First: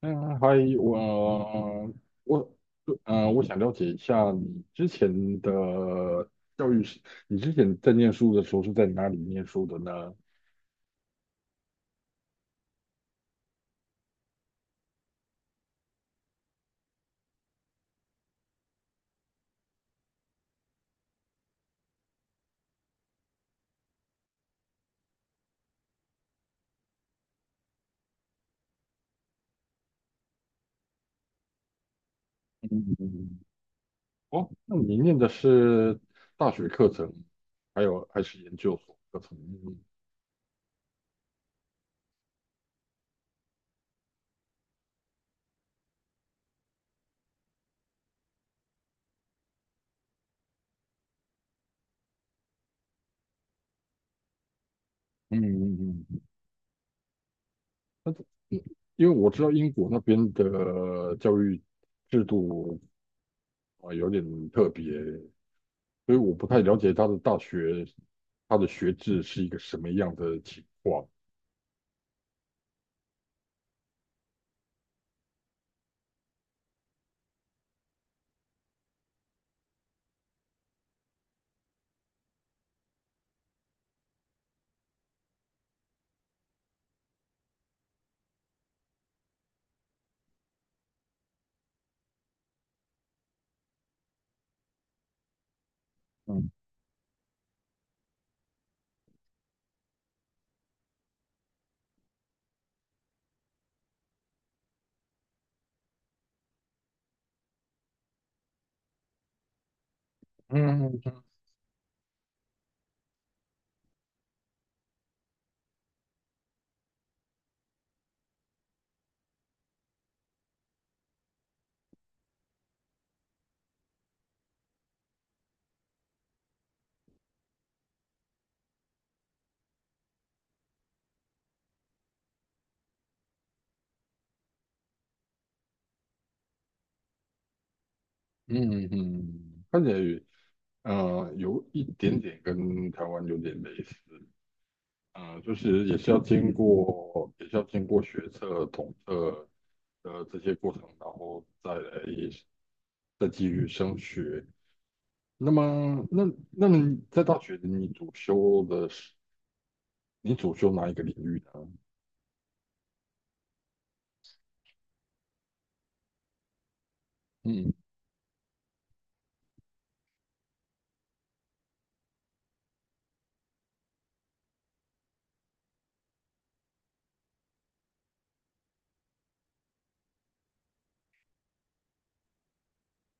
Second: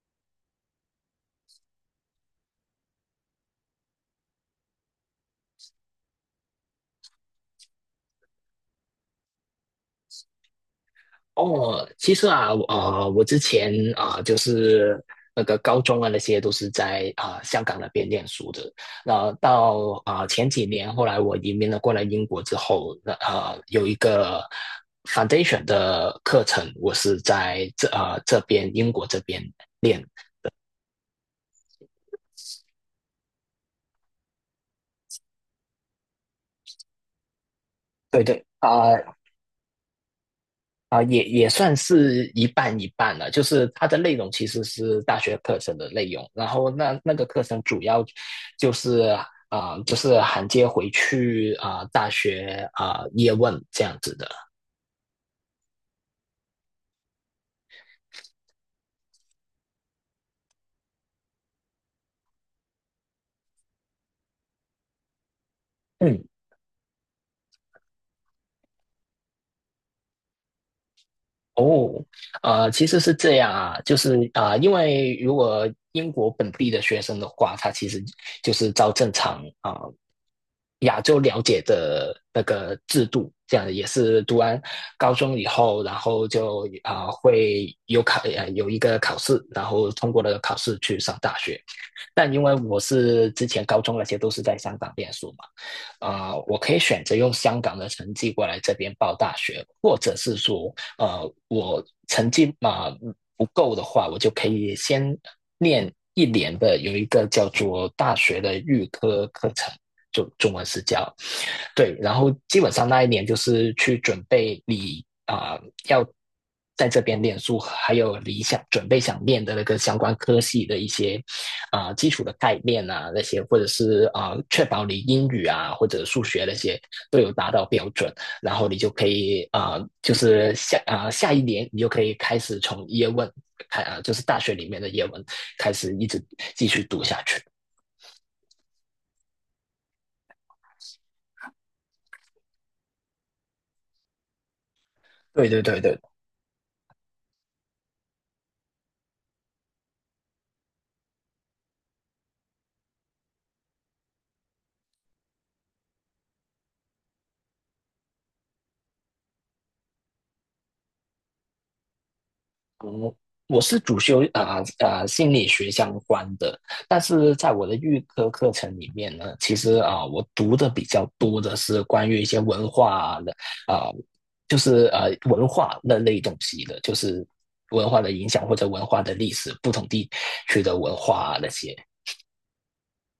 嗯，还有我我想了解一下你之前的教育是，你之前在念书的时候是在哪里念书的呢？哦，其实啊，我之前就是那个高中啊，那些都是在香港那边念书的。那到前几年，后来我移民了过来英国之后，那有一个 foundation 的课程，我是在这边英国这边练。嗯，哦，那你念的是大学课程，还有还对是对，研究所课程？嗯也算是一半一半了，就是它的内容其实是大学课程的内容，然后那个课程主要就是就是衔接回去大学叶问这样子的。嗯嗯，嗯那因为我知道英国那边的教育制度啊，有点特别，所以嗯，我不太了解他的大学，他的学制是一个什么样的情况。哦，其实是这样啊，就是因为如果英国本地的学生的话，他其实就是照正常亚洲了解的那个制度，这样也是读完高中以后，然后就会有一个考试，然后通过了考试去上大学。但因为我是之前高中那些都是在香港念书嘛，嗯我可以选择用香港的成绩过来这边报大学，或者是说我成绩嘛不够的话，我就可以先念一年的有一个叫做大学的预科课程，就中文是叫。嗯对，然后基本上那一年就是去准备你要在这边念书，还有你想准备想念的那个相关科系的一些基础的概念啊那些，或者是确保你英语啊或者数学那些都有达到标准，然后你就可以就是下一年你就可以开始从叶问就是大学里面的叶问开始一直继续读下去。嗯嗯，看起来有一点点跟台湾有点类似，对就对对是对，也是要经过学测、统测的这些过程，然后再来再继续升学。那么，那那么在大学你主修哪一个领域呢？我是主修心理学相关的，但是在我的预科课程里面呢，其实我读的比较多的是关于一些文化的啊、呃就是文化那类东西的，就是文化的影响或者文化的历史，不同地区的文化啊那些。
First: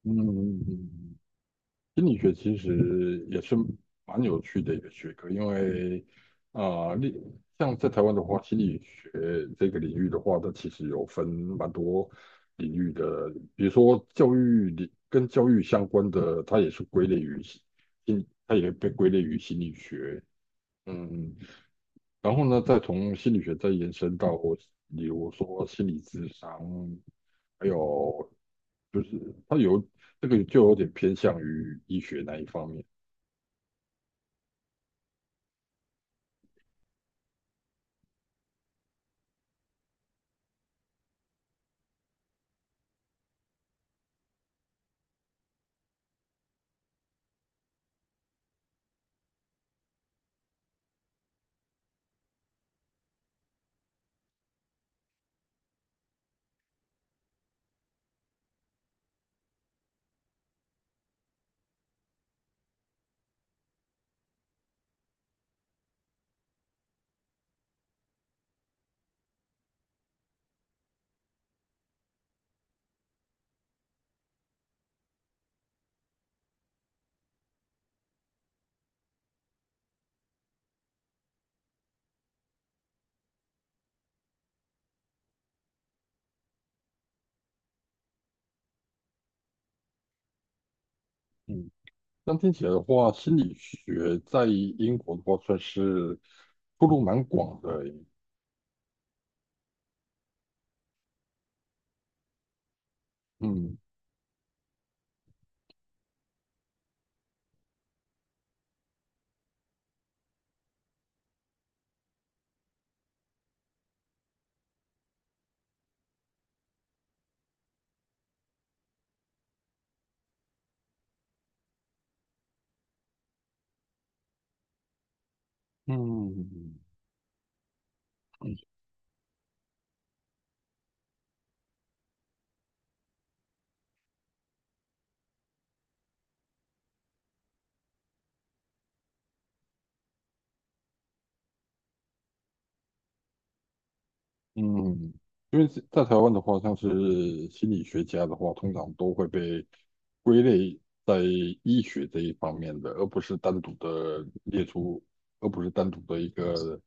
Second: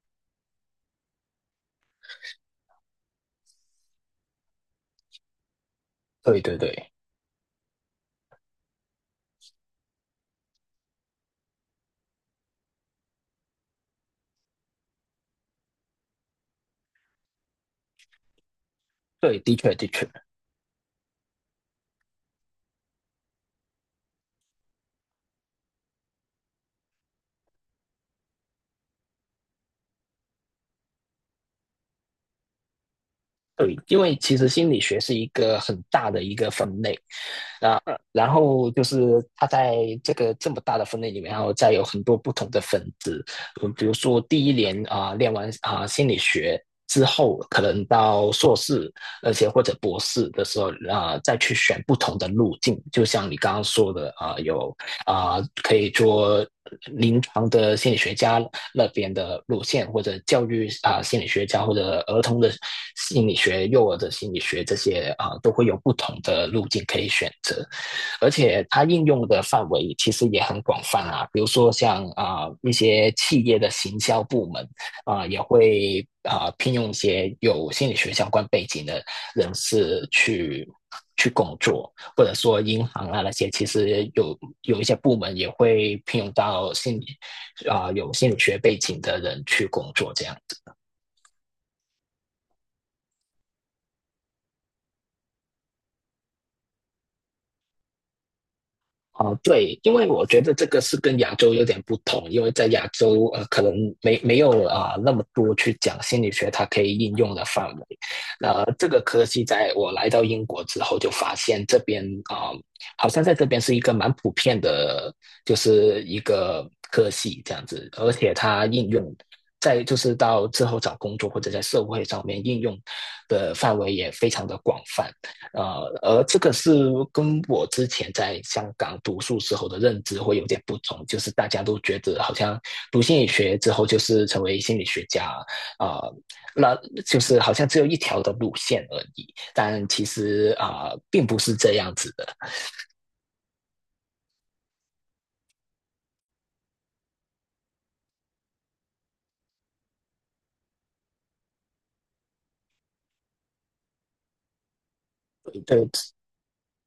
嗯嗯嗯。嗯嗯心理学其实也是蛮有趣的一个学科，因为对对对啊，像在台湾的话，心理学这个领域的话，它其实有分蛮多领域的，比如说教育领跟教育相关的，它也被归类于对，的心理确的确。学。嗯，然后呢，再从心理学再延伸到，比如说心理智商，还有就是它有这个就有点偏向于医学那一方面。对，因为其实心理学是一个很大的一个分类，那然后就是他在这个这么大的分类里面，然后再有很多不同的分支，嗯，比如说第一年练完心理学之后，可能到硕士，而且或者博士的时候再去选不同的路径，就像你刚刚说的有可以做临床的心理学家，那边的路线，或者教育心理学家或者儿童的心理学、幼儿的心理学这些都会有不同的路径可以选择，而且它应用的范围其实也很广泛啊，比如说像一些企业的行销部门也会聘用一些有心理学相关背景的人士去。去工作，或者说银行啊那些，其实有一些部门也会聘用到心理啊、呃有心理学背景的人去工作这样子。嗯，但听起来的话，心理学在英国的话算是出路蛮广的欸。对，因为我觉得这个是跟亚洲有点不同，因为在亚洲可能嗯没有那么多去讲心理学它可以应用的范围。那这个科系在我来到英国之后就发现这边啊，呃好像在这边是一个蛮普遍的，就是一个科系这样子，而且它应用。在就是到之后找工作或者在社会上面应用的范围也非常的广泛，而这个嗯，是跟我之前在香港读书时候的认知会有点不同，就是大家都觉得好像读心理学之后就是成为心理学家，啊、呃那就是好像只有一条的路线而已，但其实并不是这样子的。嗯，因为是在台湾的话，像是心理学家的话，通常都会被归类在医学这一方面的，而不是单独的列出，而不是对，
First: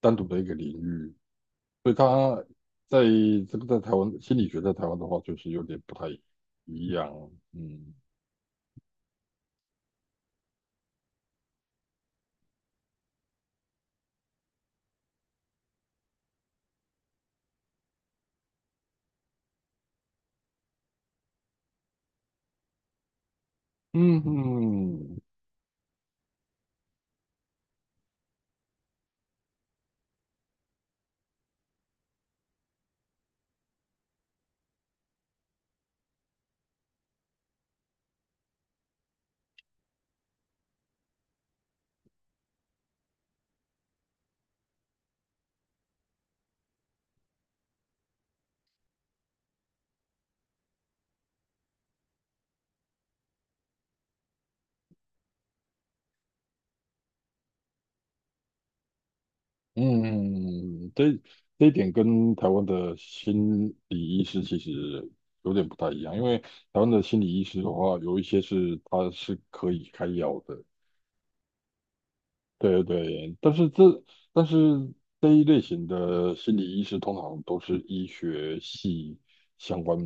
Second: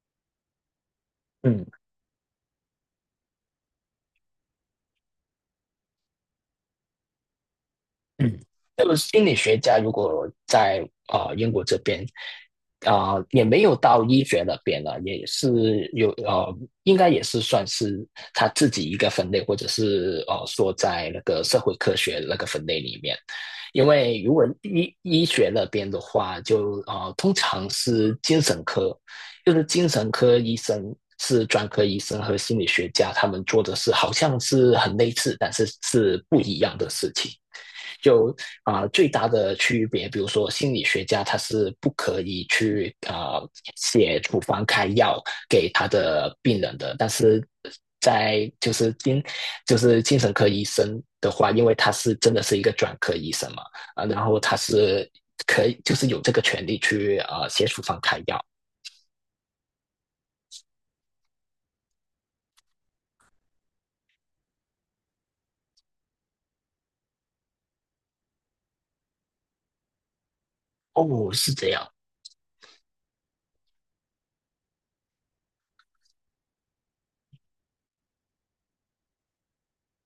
单独的一个领域。嗯。所以他在这个在台湾心理学在台湾的话，就是有点不太一样。嗯嗯，就是心理学家如果在英国这边也没有到医学那边了，也是有应该也是算是他自己一个分类，或者是说在那个社会科学那个分类里面。因嗯为如果医嗯，医学那边的话，就通常是精神科，就是精神科医生是专科医生和心理学家他们做的事，好像是很类似，但是是不一样的事情。就最大的区别，比如说心理学家他是不可以去写处方开药给他的病人的，但是在就是精神科医生的话，因为他是真的是一个专科医生嘛，然后他是可以就是有这个权利去写处方开药。嗯，这一点跟台湾的心理医师其实有点不太一样，因为台湾的心理医师的话，有一些是他是可以开药的，哦，是这样。对对，但是这一类型的心理医师通常都是医学系相关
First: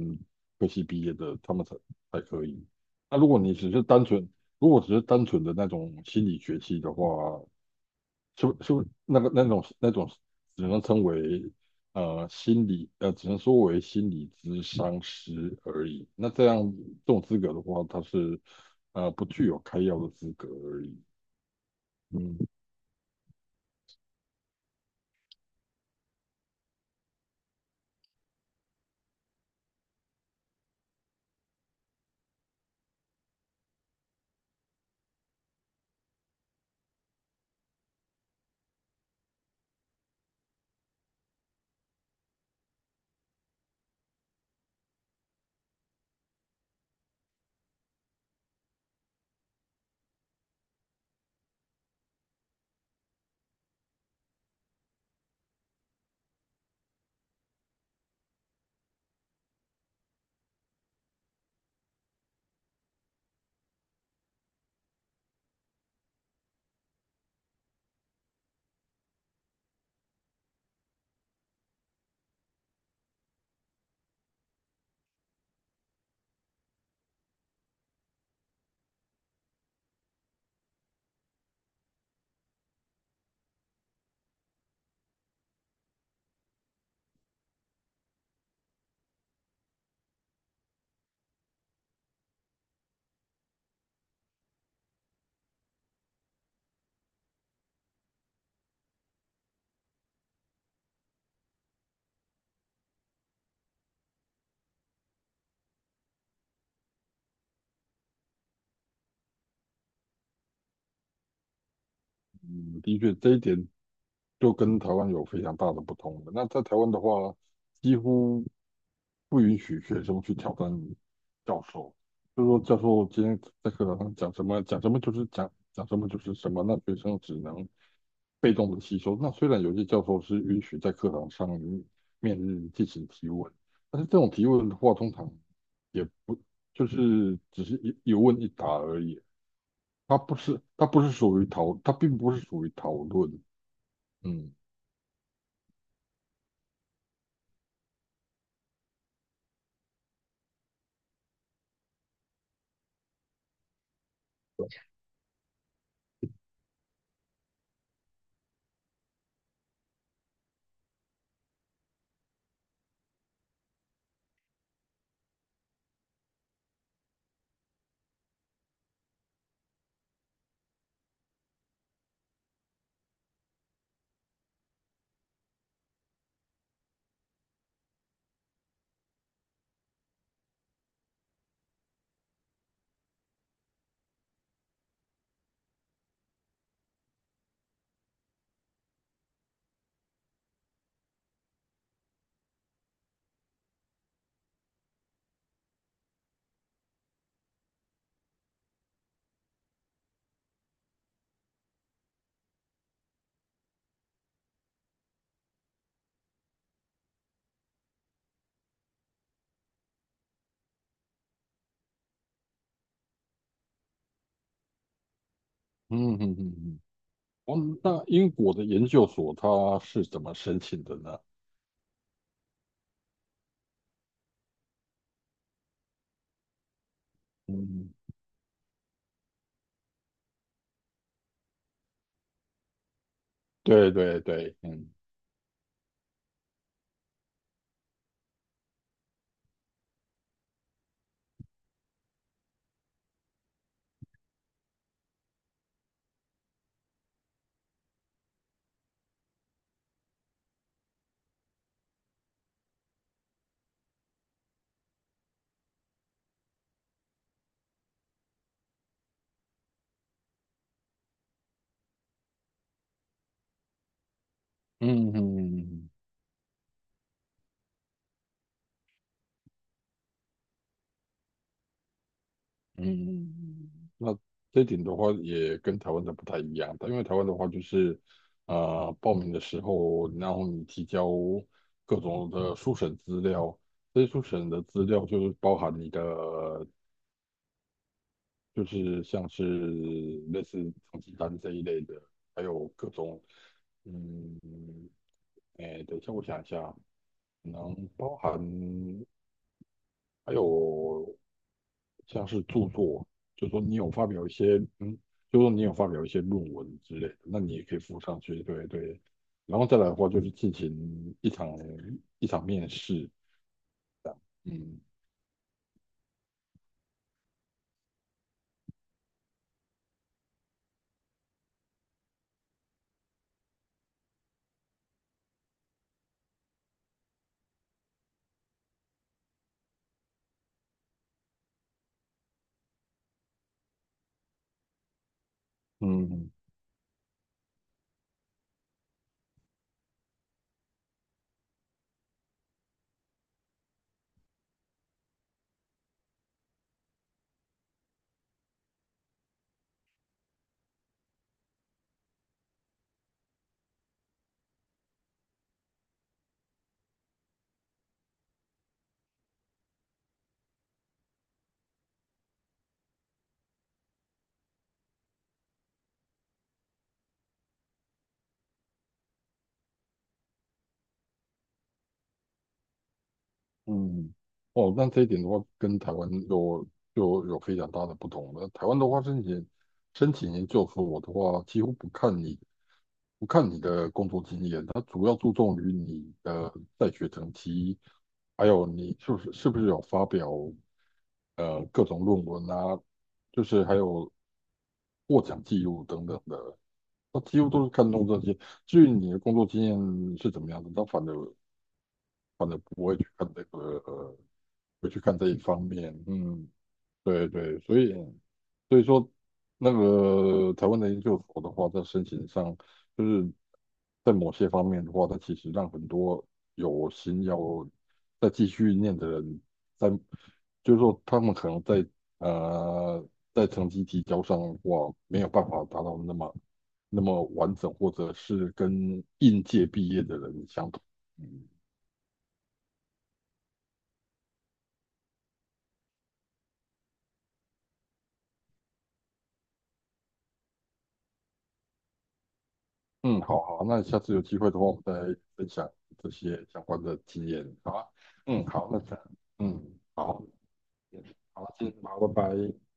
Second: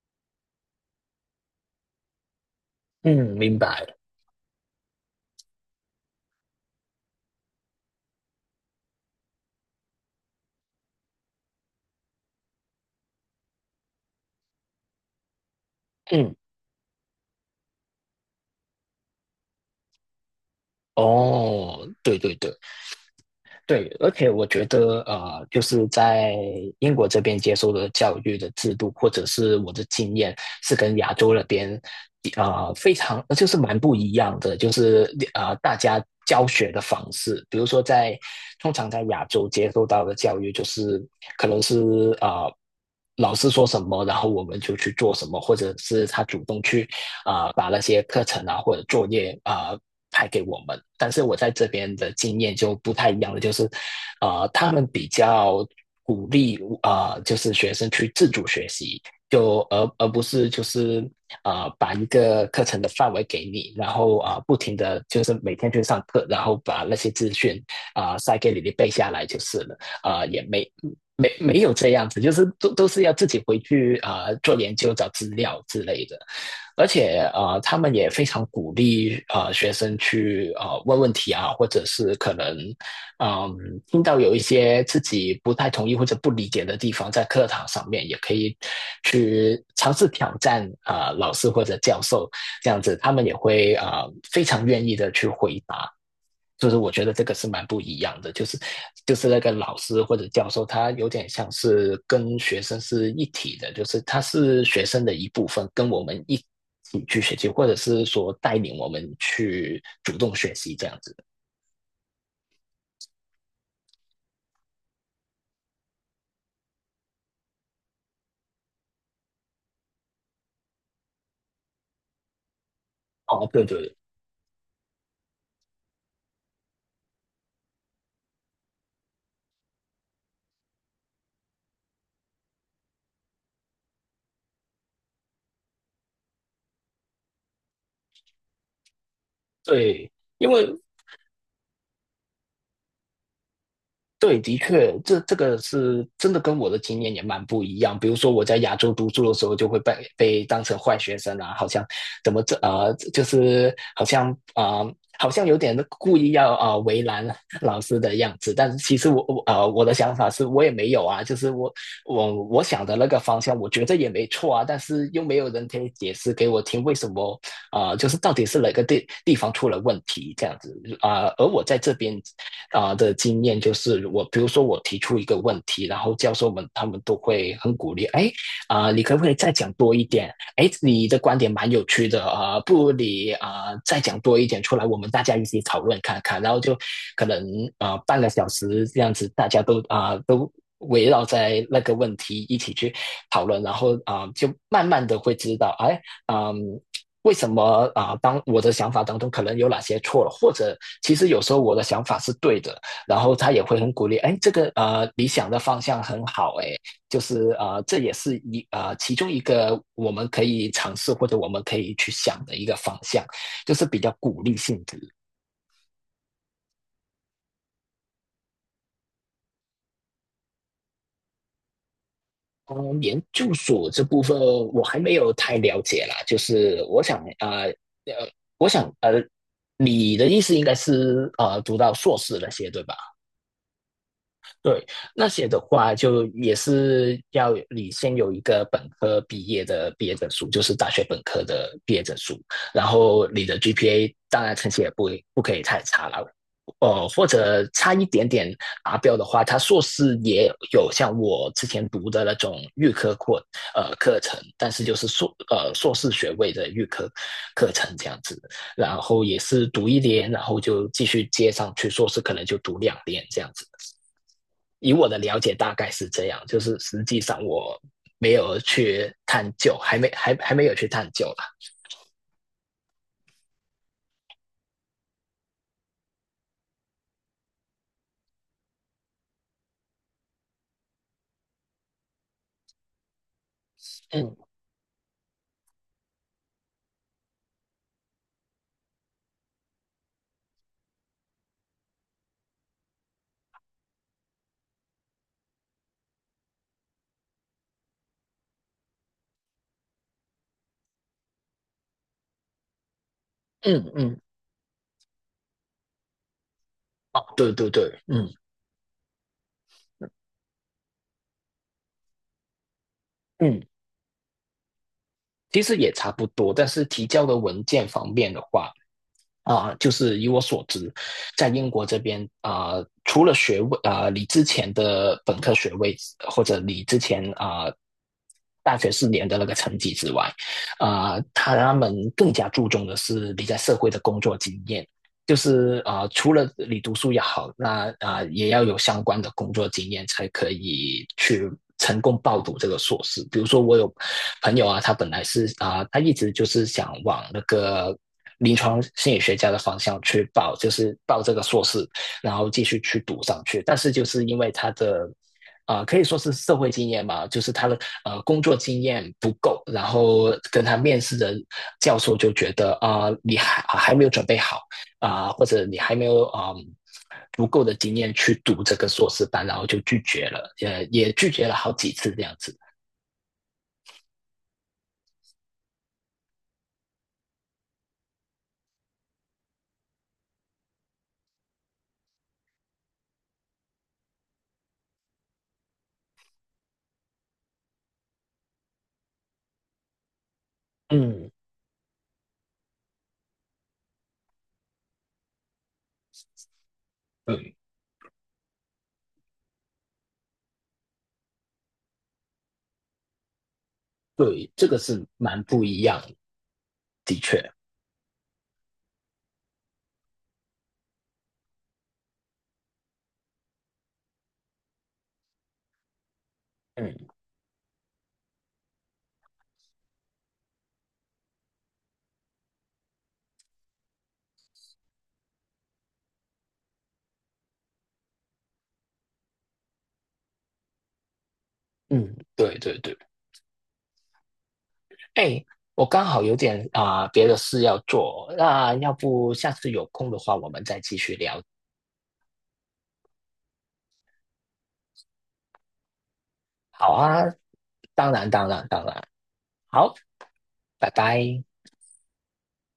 科系毕业的，他们才可以。那嗯，明白。如果只是单纯的那种心理学系的话，就就那个那种那种，只能称为呃心理呃，只能说为心理咨商师而已。那嗯，这样这种资格的话，它是不具有开药的资格而已。哦，对对嗯对。对，而且我觉得，就是在英国这边接受的教育的制度，或者是我的经验，是跟亚洲那边，非常就是蛮不一样的，就是大家教学的方式，比如说在通常在亚洲接受到的教育，就是可能是呃，老师说什么，然后我们就去做什么，或者是他主动去把那些课程啊或者作业派给我们。但是我在这边的经验就不太一样了，就是他们比较鼓励就是学生去自主学习，就而不是就是把一个课程的范围给你，然后不停的就是每天去上课，然后把那些资讯塞给你，你背下来就是了。也没有这样子，就是都是要自己回去做研究、找资料之类的。而且他们也非常鼓励学生去问问题啊，或者是可能嗯、呃听到有一些自己不太同意或者不理解的地方，在课堂上面也可以去尝试挑战啊，老师或者教授这样子，他们也会啊，非常愿意的去回答。就是我觉得这个是蛮不一样的，就是那个老师或者教授，他有点像是跟学生是一体的，就是他是学生的一部分，跟我们一起去学习，或者是说带领我们去主动学习这样子。嗯，的确这一点就跟台湾有非常大的不同了，那在台湾的话，几乎不允许学生去挑战教授，就是说教授今天哦，对在课对堂上讲什么就是什么，那学生只能被动的吸收。那虽然有些教授是允许在课堂上面进行提问，但是这种提问的话，通常也不就是只是问一答而已，对。因为它不是属于讨，它并不是属于讨论。对，嗯的确，这个是真的跟我的经验也蛮不一样。比如说我在亚洲读书的时候，就会被当成坏学生啊，好像怎么这呃，就是好像好像有点故意要为难老师的样子。但是其实我的想法是我也没有啊，就是我想的那个方向，我觉得也没错啊，但是又没有人可以解释给我听为什么就是到底是哪个地方出了问题这样子。而我在这边的经验，就是我比如说我提出一个问题，然后教授们他们都会很鼓励，哎，你可不可以再讲多一点？哎，你的观点蛮有趣的不如你再讲多一点出来，我们大家一起讨论看看。然后就可能半个小时这样子，大家都。围绕在那个问题一起去讨论，然后就慢慢的会知道，哎，嗯，为什么当我的想法当中可能有哪些错了，或者其实有时候我的想法是对的，然后他也会很鼓励，哎，这个理想的方向很好，哎，就是这也是其中一个我们可以尝试或者我们可以去想的一个方向，就是比较鼓励性质。嗯嗯嗯嗯。哦，那英国的研究所它是怎么申请的呢？嗯，研究所这部分我还没有太了解啦，就是嗯，呃，我想你的意思应该是读到硕士那些对吧？对对对，对，那些的话就也是要你先有一个本科毕业的毕业证书，就是大学本科的毕业证书，然后你的 GPA 当然成绩也不可以太差了，或者差一点点达标的话，他硕士也有像我之前读的那种预科课程，但是就是硕士学位的预科课程这样子，然后也是读一年，然后就继续接上去，硕士可能就读2年这样子。嗯以我嗯的了嗯解嗯。大概嗯是这样，就是实际上我没有去探究，还没有去探究啦。嗯，那这一点的话，也跟台湾的不太一样。因为台湾的话，就是报名的时候，然后你提交各种的初审资料，这些初嗯审的资料就是包含你的，就是像是类似成绩单这一类的，还有各种，嗯，哎，等一下，我想一下，可能包含。还有像是著作，就说你有嗯发嗯，表一些，嗯，就说你有发表一些论文之类的，哦，那对你也对可以对，附上嗯去，对对。然后再来的话，就是进行一场面试，嗯，这样，嗯其实也差不多，但是提交的文件方面的话。就是以我所知，在英国这边除了学位你之前的本科学位或者你之前大学4年的那个成绩之外，他们更加注重的是你在社会的工作经验，就是嗯，嗯除了你读书也好，那也要有相关的工作经验才可以去成功报读这个硕士。比如说，我有朋友啊，他本来是啊、呃他一直就是想往那个临床心理学家的方向去报，就是报这个硕士，然后继续去读上去。但是就是因为他的可以说是社会经验吧，就是他的工作经验不够，然后跟他面试的教授就觉得你还没有准备好，或者你还没有足够的经验去读这个硕士班，然后就拒绝了，也拒绝了好几次这样子。嗯，哦，那这一点的话，跟台湾有就有非常大的不同了。台湾的话，申请研究我的话，几乎不看你的工作经验，它主要注重于你的在学成绩，还有你是不是有发表嗯，各种论文啊，就是还有获奖记录等等的，它几乎嗯，都是看重这些。至于你的工作经验是怎么样的，它反正反正不会去看这个，呃对，这个不会去是看这一蛮方不一面。样的，嗯，的对确。对，所以所以说，那个台湾的研究所的话，在申请上，就是在某些方面的话，它其实让很多有嗯心要再继续念的人，在就是说他们可能呃在成绩提交上的话，没有办法达到那么完整，或者是跟应届毕业的人相同。嗯嗯，对对对。哎，我刚好有点别的事要做，那要不下次有空的话，我们再继续聊。嗯，好好，那下次有机会的话，我们再分享这些相关好的啊，经验，好吧？当然嗯，当然好，那当这样，然，嗯，好，好，拜拜。好，今天好，拜拜。